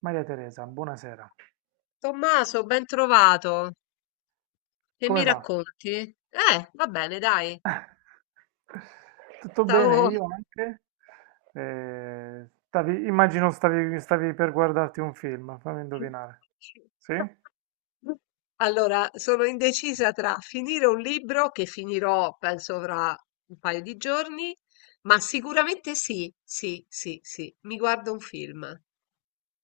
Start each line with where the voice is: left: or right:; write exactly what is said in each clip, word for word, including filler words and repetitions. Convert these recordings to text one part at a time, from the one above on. right: Maria Teresa, buonasera.
left: Tommaso, ben trovato. Che mi
right: Come va?
left: racconti? Eh, va bene, dai.
right: Tutto bene?
left: Stavo...
right: Io anche? Eh, stavi- immagino stavi, stavi per guardarti un film, fammi indovinare. Sì?
left: Allora, sono indecisa tra finire un libro che finirò, penso, fra un paio di giorni, ma sicuramente sì, sì, sì, sì, mi guardo un film.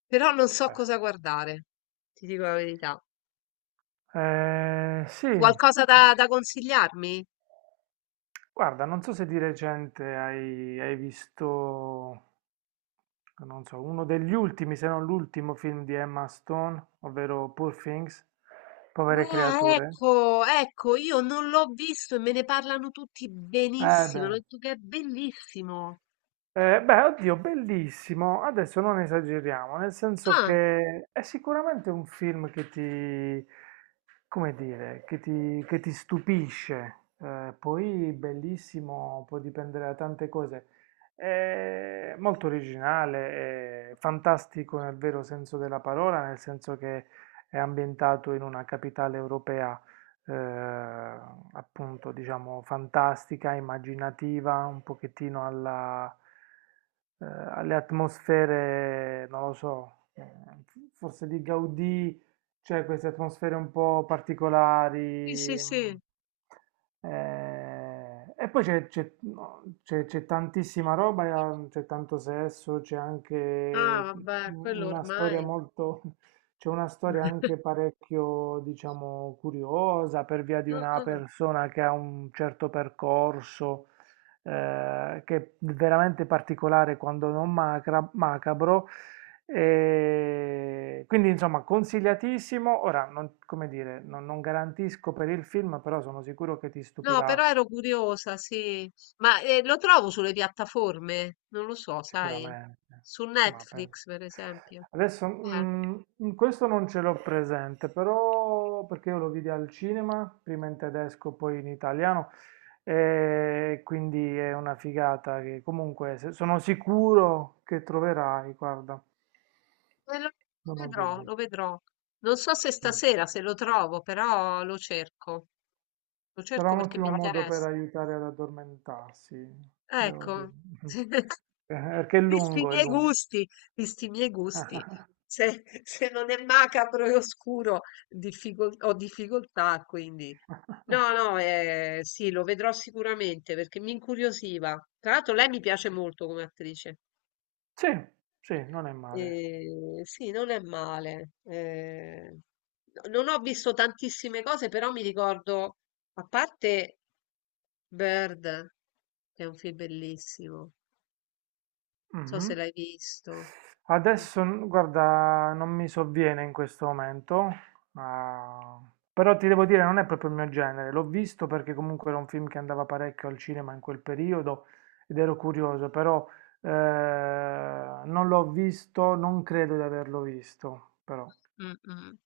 left: Però non so
right: Beh.
left: cosa guardare, ti dico la verità.
right: Eh, sì,
left: Qualcosa da, da consigliarmi?
right: Guarda, non so se di recente hai, hai visto, non so, uno degli ultimi, se non l'ultimo film di Emma Stone, ovvero Poor Things, Povere
left: Ah,
right: creature.
left: ecco, ecco, io non l'ho visto e me ne parlano tutti
right: Eh
left: benissimo. Hanno
right: beh,
left: detto che è bellissimo.
right: Eh, beh, oddio, bellissimo. Adesso non esageriamo, nel senso
left: Ah,
right: che è sicuramente un film che ti, come dire, che ti, che ti stupisce. Eh, poi bellissimo, può dipendere da tante cose. È molto originale, è fantastico nel vero senso della parola, nel senso che è ambientato in una capitale europea, eh, appunto, diciamo, fantastica, immaginativa, un pochettino alla, eh, alle atmosfere, non lo so, eh, forse di Gaudì, c'è queste atmosfere un po'
left: sì, sì,
right: particolari. Mm,
left: sì.
right: eh, e poi c'è c'è- no, c'è- c'è tantissima roba, eh, c'è tanto sesso, c'è
left: Ah,
right: anche
left: vabbè, quello
right: una storia
left: ormai.
right: molto... C'è una storia anche parecchio, diciamo, curiosa per via di
left: Ah,
right: una
left: ah.
right: persona che ha un certo percorso, eh, che è veramente particolare quando non macra- macabro. E quindi, insomma, consigliatissimo. Ora, non, come dire, non, non garantisco per il film, però sono sicuro che ti
left: No, però
right: stupirà.
left: ero curiosa, sì. Ma eh, lo trovo sulle piattaforme? Non lo so, sai.
right: Sicuramente,
left: Su
right: ma pen-
left: Netflix, per esempio.
right: adesso
left: Eh,
right: mm, in questo non ce l'ho presente, però perché io lo vidi al cinema, prima in tedesco, poi in italiano, e quindi è una figata che comunque se- sono sicuro che troverai, guarda,
left: eh, lo lo
right: non ho
left: vedrò,
right: dubbi.
left: lo vedrò. Non so se
right: Sì.
left: stasera, se lo trovo, però lo cerco. Lo
right: Sarà
left: cerco
right: un
left: perché mi
right: ottimo modo per
left: interessa.
right: aiutare ad addormentarsi, devo dire.
left: Ecco,
right: Eh, Perché è
left: visti i
right: lungo, è
left: miei
right: lungo.
left: gusti, visti i miei gusti, se se non è macabro e oscuro difficol ho difficoltà, quindi no, no, ehm, sì, lo vedrò sicuramente perché mi incuriosiva. Tra l'altro lei mi piace molto come attrice.
right: Sì, sì, non è male.
left: Ehm, sì, non è male. Ehm, no, non ho visto tantissime cose, però mi ricordo, a parte Bird, che è un film bellissimo. So se
right: Mhm.
left: l'hai visto.
right: Adesso, n- guarda, non mi sovviene in questo momento, ah, però ti devo dire, non è proprio il mio genere. L'ho visto perché comunque era un film che andava parecchio al cinema in quel periodo ed ero curioso, però eh, non l'ho visto, non credo di averlo visto, però
left: Mm-mm.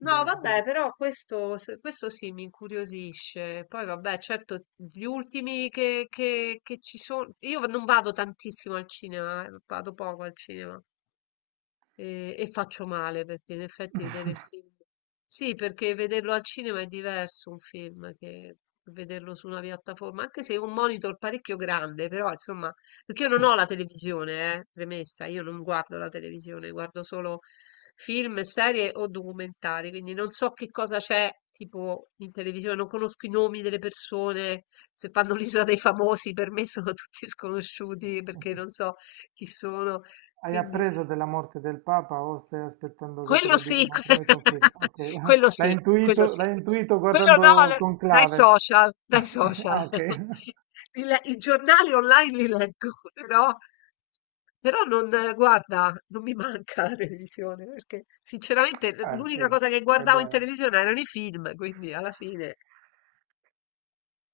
left: No,
right: beh,
left: vabbè,
right: vedi.
left: però questo, se- questo sì mi incuriosisce. Poi, vabbè, certo, gli ultimi che, che- che ci sono. Io non vado tantissimo al cinema, eh, vado poco al cinema. E, e faccio male perché in effetti vedere il film. Sì, perché vederlo al cinema è diverso un film che vederlo su una piattaforma, anche se è un monitor parecchio grande, però insomma, perché io non ho la televisione, eh, premessa, io non guardo la televisione, guardo solo film, serie o documentari, quindi non so che cosa c'è tipo in televisione, non conosco i nomi delle persone, se fanno l'isola dei famosi per me sono tutti sconosciuti perché non so chi sono,
right: Hai
left: quindi
right: appreso della morte del Papa o stai aspettando che te
left: quello
right: lo
left: sì,
right: dicano tramite un film?
left: que
right: Ok,
left: quello
right: l'hai
left: sì, quello
right: intuito,
left: sì.
right: l'hai intuito
left: Quello no,
right: guardando
left: l dai
right: Conclave.
left: social, dai social.
right: Ah, ok.
left: Li le I giornali online li leggo, però però non eh, guarda, non mi manca la televisione, perché sinceramente l
right: Eh
left: l'unica
right: sì,
left: cosa che
right: va
left: guardavo in
right: bene.
left: televisione erano i film, quindi alla fine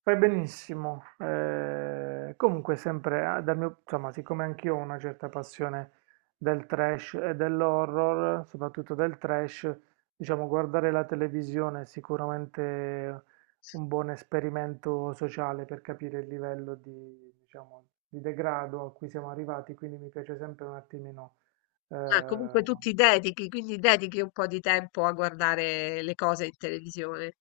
right: Fai benissimo. Eh, comunque sempre, ah, dal mio, insomma, siccome anch'io ho una certa passione del trash e dell'horror, soprattutto del trash, diciamo guardare la televisione è sicuramente un buon esperimento sociale per capire il livello di, diciamo, di degrado a cui siamo arrivati, quindi mi piace sempre un attimino. eh,
left: ah, comunque tu ti dedichi, quindi dedichi un po' di tempo a guardare le cose in televisione.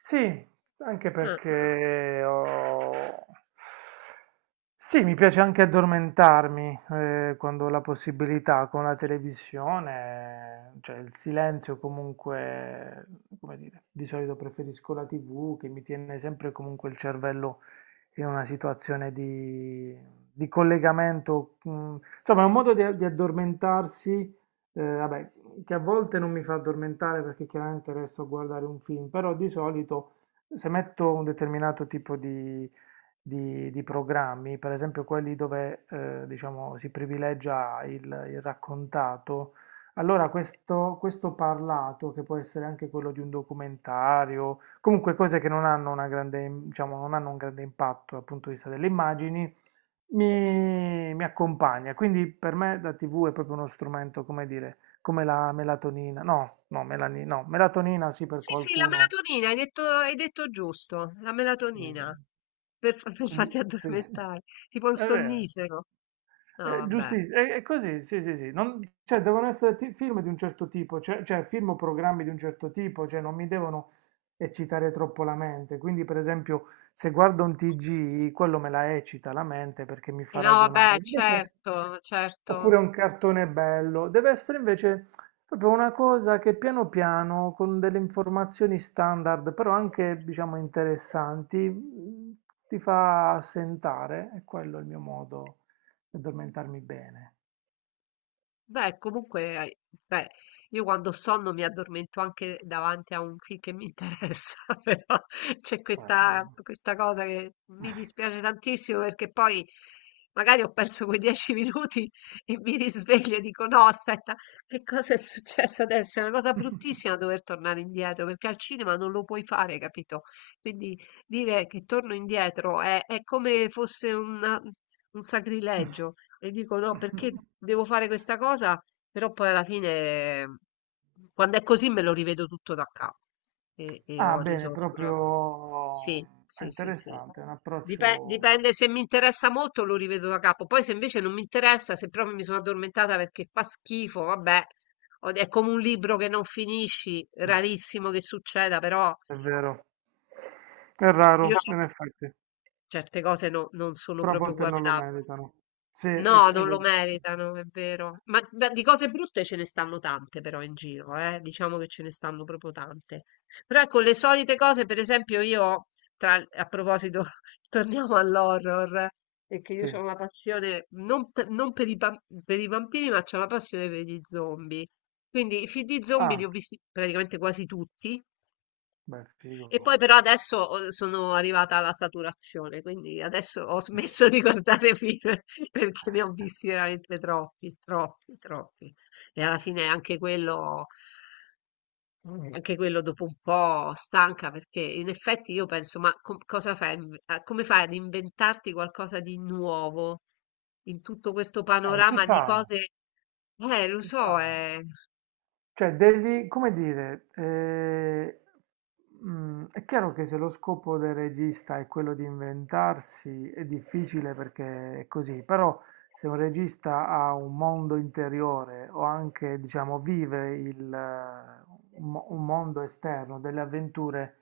right: Sì, anche
left: Ah, ah.
right: perché ho... Sì, mi piace anche addormentarmi eh, quando ho la possibilità con la televisione, cioè il silenzio comunque, come dire, di solito preferisco la ti vu che mi tiene sempre comunque il cervello in una situazione di, di collegamento. mm, Insomma, è un modo di, di addormentarsi, eh, vabbè, che a volte non mi fa addormentare perché chiaramente resto a guardare un film, però di solito se metto un determinato tipo di, di- di programmi, per esempio quelli dove eh, diciamo, si privilegia il, il raccontato, allora questo, questo parlato, che può essere anche quello di un documentario, comunque cose che non hanno una grande, diciamo, non hanno un grande impatto dal punto di vista delle immagini, mi, mi accompagna. Quindi per me la ti vu è proprio uno strumento, come dire, come la melatonina. No, no, melani- no, melatonina sì per
left: Sì, sì, la
right: qualcuno.
left: melatonina, hai detto hai detto giusto, la melatonina.
right: eh,
left: Per fa per
right: Quindi,
left: farti
right: sì,
left: addormentare, tipo un
right: è vero.
left: sonnifero. No,
right: È
left: vabbè.
right: giustissimo, è, è così, sì, sì, sì. Non- cioè, devono essere ti- film di un certo tipo, cioè, cioè film o programmi di un certo tipo, cioè non mi devono eccitare troppo la mente. Quindi, per esempio, se guardo un ti gi, quello me la eccita la mente perché mi
left: E
right: fa
left: no,
right: ragionare.
left: vabbè,
right: Invece,
left: certo, certo.
right: oppure un cartone bello. Deve essere invece proprio una cosa che piano piano, con delle informazioni standard, però anche, diciamo, interessanti, mh, ti fa assentare. E quello è il mio modo di addormentarmi bene.
left: Beh, comunque, hai- beh, io quando ho sonno mi addormento anche davanti a un film che mi interessa, però c'è
right: Eh, eh.
left: questa, questa cosa che mi dispiace tantissimo perché poi magari ho perso quei dieci minuti e mi risveglio e dico no, aspetta, che cosa è successo adesso? È una cosa bruttissima dover tornare indietro perché al cinema non lo puoi fare, capito? Quindi dire che torno indietro è, è come fosse una- un sacrilegio e dico no, perché devo fare questa cosa? Però poi alla fine, quando è così, me lo rivedo tutto da capo e, e
right: Ah,
left: ho
right: bene,
left: risolto la cosa.
right: proprio
left: Sì,
right: è
left: sì, sì, sì.
right: interessante, è un
left: Dipen-
right: approccio,
left: Dipende se mi interessa molto, lo rivedo da capo. Poi se invece non mi interessa, se proprio mi sono addormentata perché fa schifo, vabbè, ho- è come un libro che non finisci, rarissimo che succeda, però
right: è vero, è
left: io
right: raro in effetti,
left: certe cose no- non sono
right: però a
left: proprio
right: volte non lo
left: guardabili.
right: meritano. Sì, è,
left: No,
right: è
left: non lo
right: vero.
left: meritano, è vero. Ma, ma di cose brutte ce ne stanno tante però in giro, eh? Diciamo che ce ne stanno proprio tante. Però ecco, le solite cose, per esempio io, tra- a proposito, torniamo all'horror, perché io ho
right: Sì.
left: una passione, non, per, non per i, bam- per i bambini, ma c'ho una passione per gli zombie. Quindi i film di zombie li ho
right: Ah,
left: visti praticamente quasi tutti,
right: beh figo.
left: e poi però adesso ho- sono arrivata alla saturazione, quindi adesso ho smesso di guardare film perché ne ho visti veramente troppi, troppi, troppi. E alla fine anche quello, mm, anche quello dopo un po' stanca perché in effetti io penso, ma com- cosa fai? a inve- a- Come fai ad inventarti qualcosa di nuovo in tutto questo
right: Eh si
left: panorama di
right: fa,
left: cose? Eh, lo
right: si fa.
left: so, eh.
right: Cioè, devi, come dire, eh, mm, è chiaro che se lo scopo del regista è quello di inventarsi, è difficile perché è così, però se un regista ha un mondo interiore o anche, diciamo, vive il, eh, un, mo- un mondo esterno, delle avventure,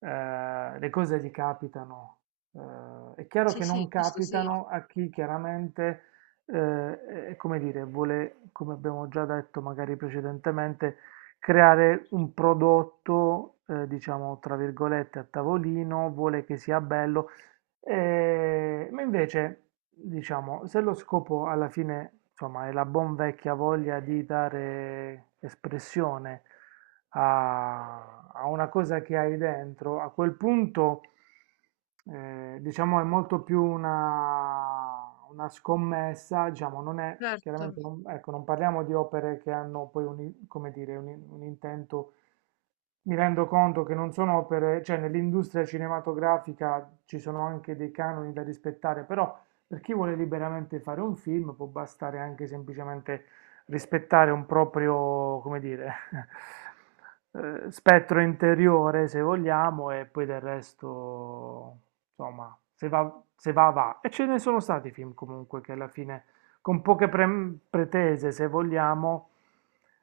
right: eh, le cose gli capitano. Eh, è chiaro
left: Sì,
right: che
left: sì,
right: non
left: questo sì,
right: capitano a chi chiaramente eh, e come dire, vuole, come abbiamo già detto magari precedentemente, creare un prodotto, eh, diciamo, tra virgolette, a tavolino, vuole che sia bello, eh, ma invece, diciamo, se lo scopo alla fine, insomma, è la buon vecchia voglia di dare espressione a, a una cosa che hai dentro, a quel punto, eh, diciamo, è molto più una una, una scommessa, diciamo, non è,
left: certo.
right: chiaramente non, ecco, non parliamo di opere che hanno poi un, i- come dire, un, in- un intento, mi rendo conto che non sono opere, cioè nell'industria cinematografica ci sono anche dei canoni da rispettare, però per chi vuole liberamente fare un film può bastare anche semplicemente rispettare un proprio, come dire, eh, spettro interiore, se vogliamo, e poi del resto insomma, se va, se va, va. E ce ne sono stati film comunque che alla fine, con poche pre- pretese, se vogliamo,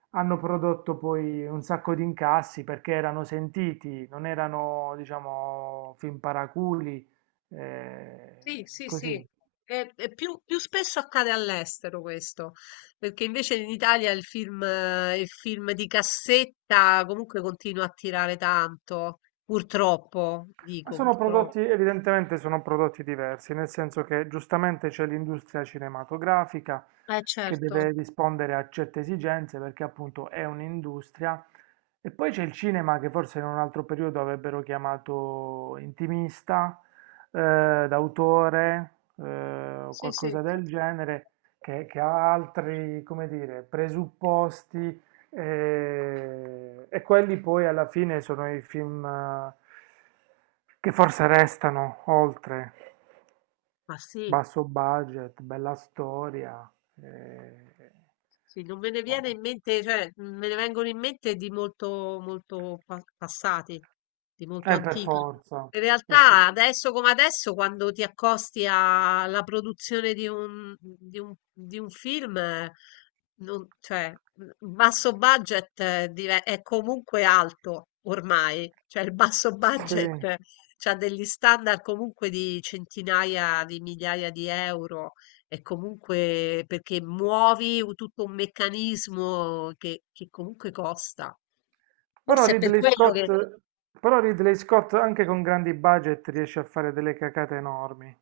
right: hanno prodotto poi un sacco di incassi perché erano sentiti, non erano, diciamo, film paraculi, eh,
left: Sì, sì, sì.
right: così.
left: E- e più, più spesso accade all'estero questo, perché invece in Italia il film, eh, il film di cassetta comunque continua a tirare tanto, purtroppo,
right: Ma
left: dico
right: sono prodotti,
left: purtroppo.
right: evidentemente sono prodotti diversi, nel senso che giustamente c'è l'industria cinematografica
left: Eh
right: che
left: certo,
right: deve rispondere a certe esigenze perché appunto è un'industria, e poi c'è il cinema che forse in un altro periodo avrebbero chiamato intimista, eh, d'autore, eh, o
left: sì, sì.
right: qualcosa del genere, che, che ha altri, come dire, presupposti e, e quelli poi alla fine sono i film eh, che forse restano oltre,
left: Ma sì.
right: basso budget, bella storia. eh,
left: Sì, non me ne viene in mente, cioè mhmm, me ne vengono in mente di molto, molto pa- passati, di molto
right: eh, per
left: antichi.
right: forza.
left: In
right: Eh, Sì.
left: realtà, adesso come adesso, quando ti accosti a- alla produzione di un, di un- di un film, eh, non- cioè, il basso budget eh, dive- è comunque alto ormai, cioè il basso budget
right: Sì.
left: ha degli standard comunque di centinaia di migliaia di euro è comunque perché muovi un- tutto un meccanismo che, che comunque costa.
right: Però
left: Forse è per
right: Ridley
left: quello che...
right: Scott, però Ridley Scott anche con grandi budget riesce a fare delle cacate enormi.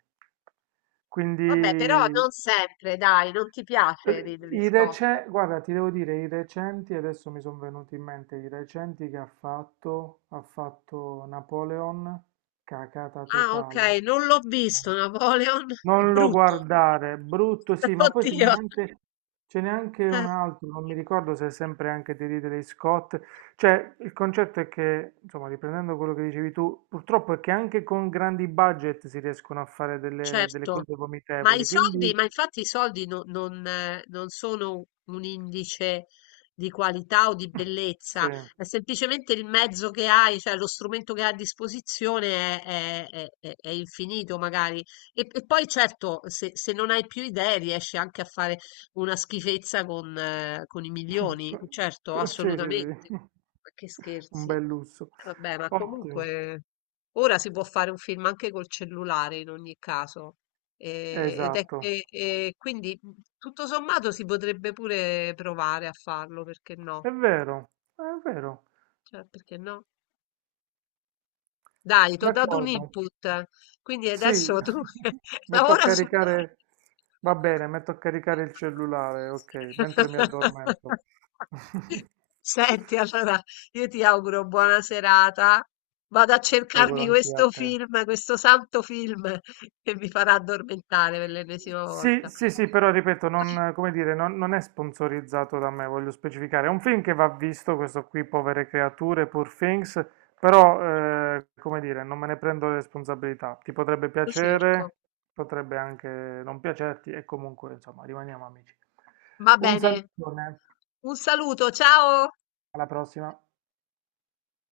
left: Vabbè, però
right: Quindi
left: non sempre, dai, non ti piace Ridley
right: I
left: Scott.
right: rece- guarda, ti devo dire, i recenti, adesso mi sono venuti in mente i recenti che ha fatto, ha fatto Napoleon, cacata
left: Ah, ok,
right: totale.
left: non l'ho visto,
right: No.
left: Napoleon, è
right: Non lo
left: brutto.
right: guardare, brutto sì, ma poi ce n'è
left: Oddio.
right: anche, ce n'è anche
left: Eh.
right: un altro, non mi ricordo se è sempre anche di Ridley Scott. Cioè, il concetto è che, insomma, riprendendo quello che dicevi tu, purtroppo è che anche con grandi budget si riescono a fare delle, delle
left: Certo,
right: cose
left: ma i
right: vomitevoli,
left: soldi,
right: quindi
left: ma infatti i soldi no- non, eh, non sono un indice di qualità o di
right: sì.
left: bellezza, è semplicemente il mezzo che hai, cioè lo strumento che hai a disposizione è, è- è- è- è infinito magari. E, e poi certo, se, se non hai più idee riesci anche a fare una schifezza con, eh, con i milioni,
right: Que-
left: certo,
right: que- Sì, sì,
left: assolutamente.
right: sì,
left: Ma che
right: un
left: scherzi.
right: bel lusso.
left: Vabbè, ma
right: Ottimo,
left: comunque... Ora si può fare un film anche col cellulare in ogni caso, eh, ed è
right: esatto.
left: che e quindi mhmm, tutto sommato si potrebbe pure provare a farlo, perché no?
right: È vero, è vero.
left: Cioè, perché no? Dai, ti ho dato un
right: D'accordo.
left: input, quindi
right: Sì,
left: adesso tu
right: metto a
left: lavora su
right: caricare, va bene, metto a caricare il cellulare, ok, mentre mi addormento.
left: Senti, allora io ti auguro buona serata. Vado a
right: Lo auguro
left: cercarmi
right: anche a
left: questo
right: te.
left: film, questo santo film che mi farà addormentare per l'ennesima
right: Sì,
left: volta.
right: sì, sì, però ripeto, non, come dire, non, non è sponsorizzato da me, voglio specificare. È un film che va visto, questo qui, Povere creature, Poor Things, però, eh, come dire, non me ne prendo le responsabilità. Ti potrebbe
left: Lo
right: piacere,
left: cerco.
right: potrebbe anche non piacerti, e comunque, insomma, rimaniamo amici.
left: Va
right: Un
left: bene.
right: salutone,
left: Un saluto, ciao!
right: alla prossima.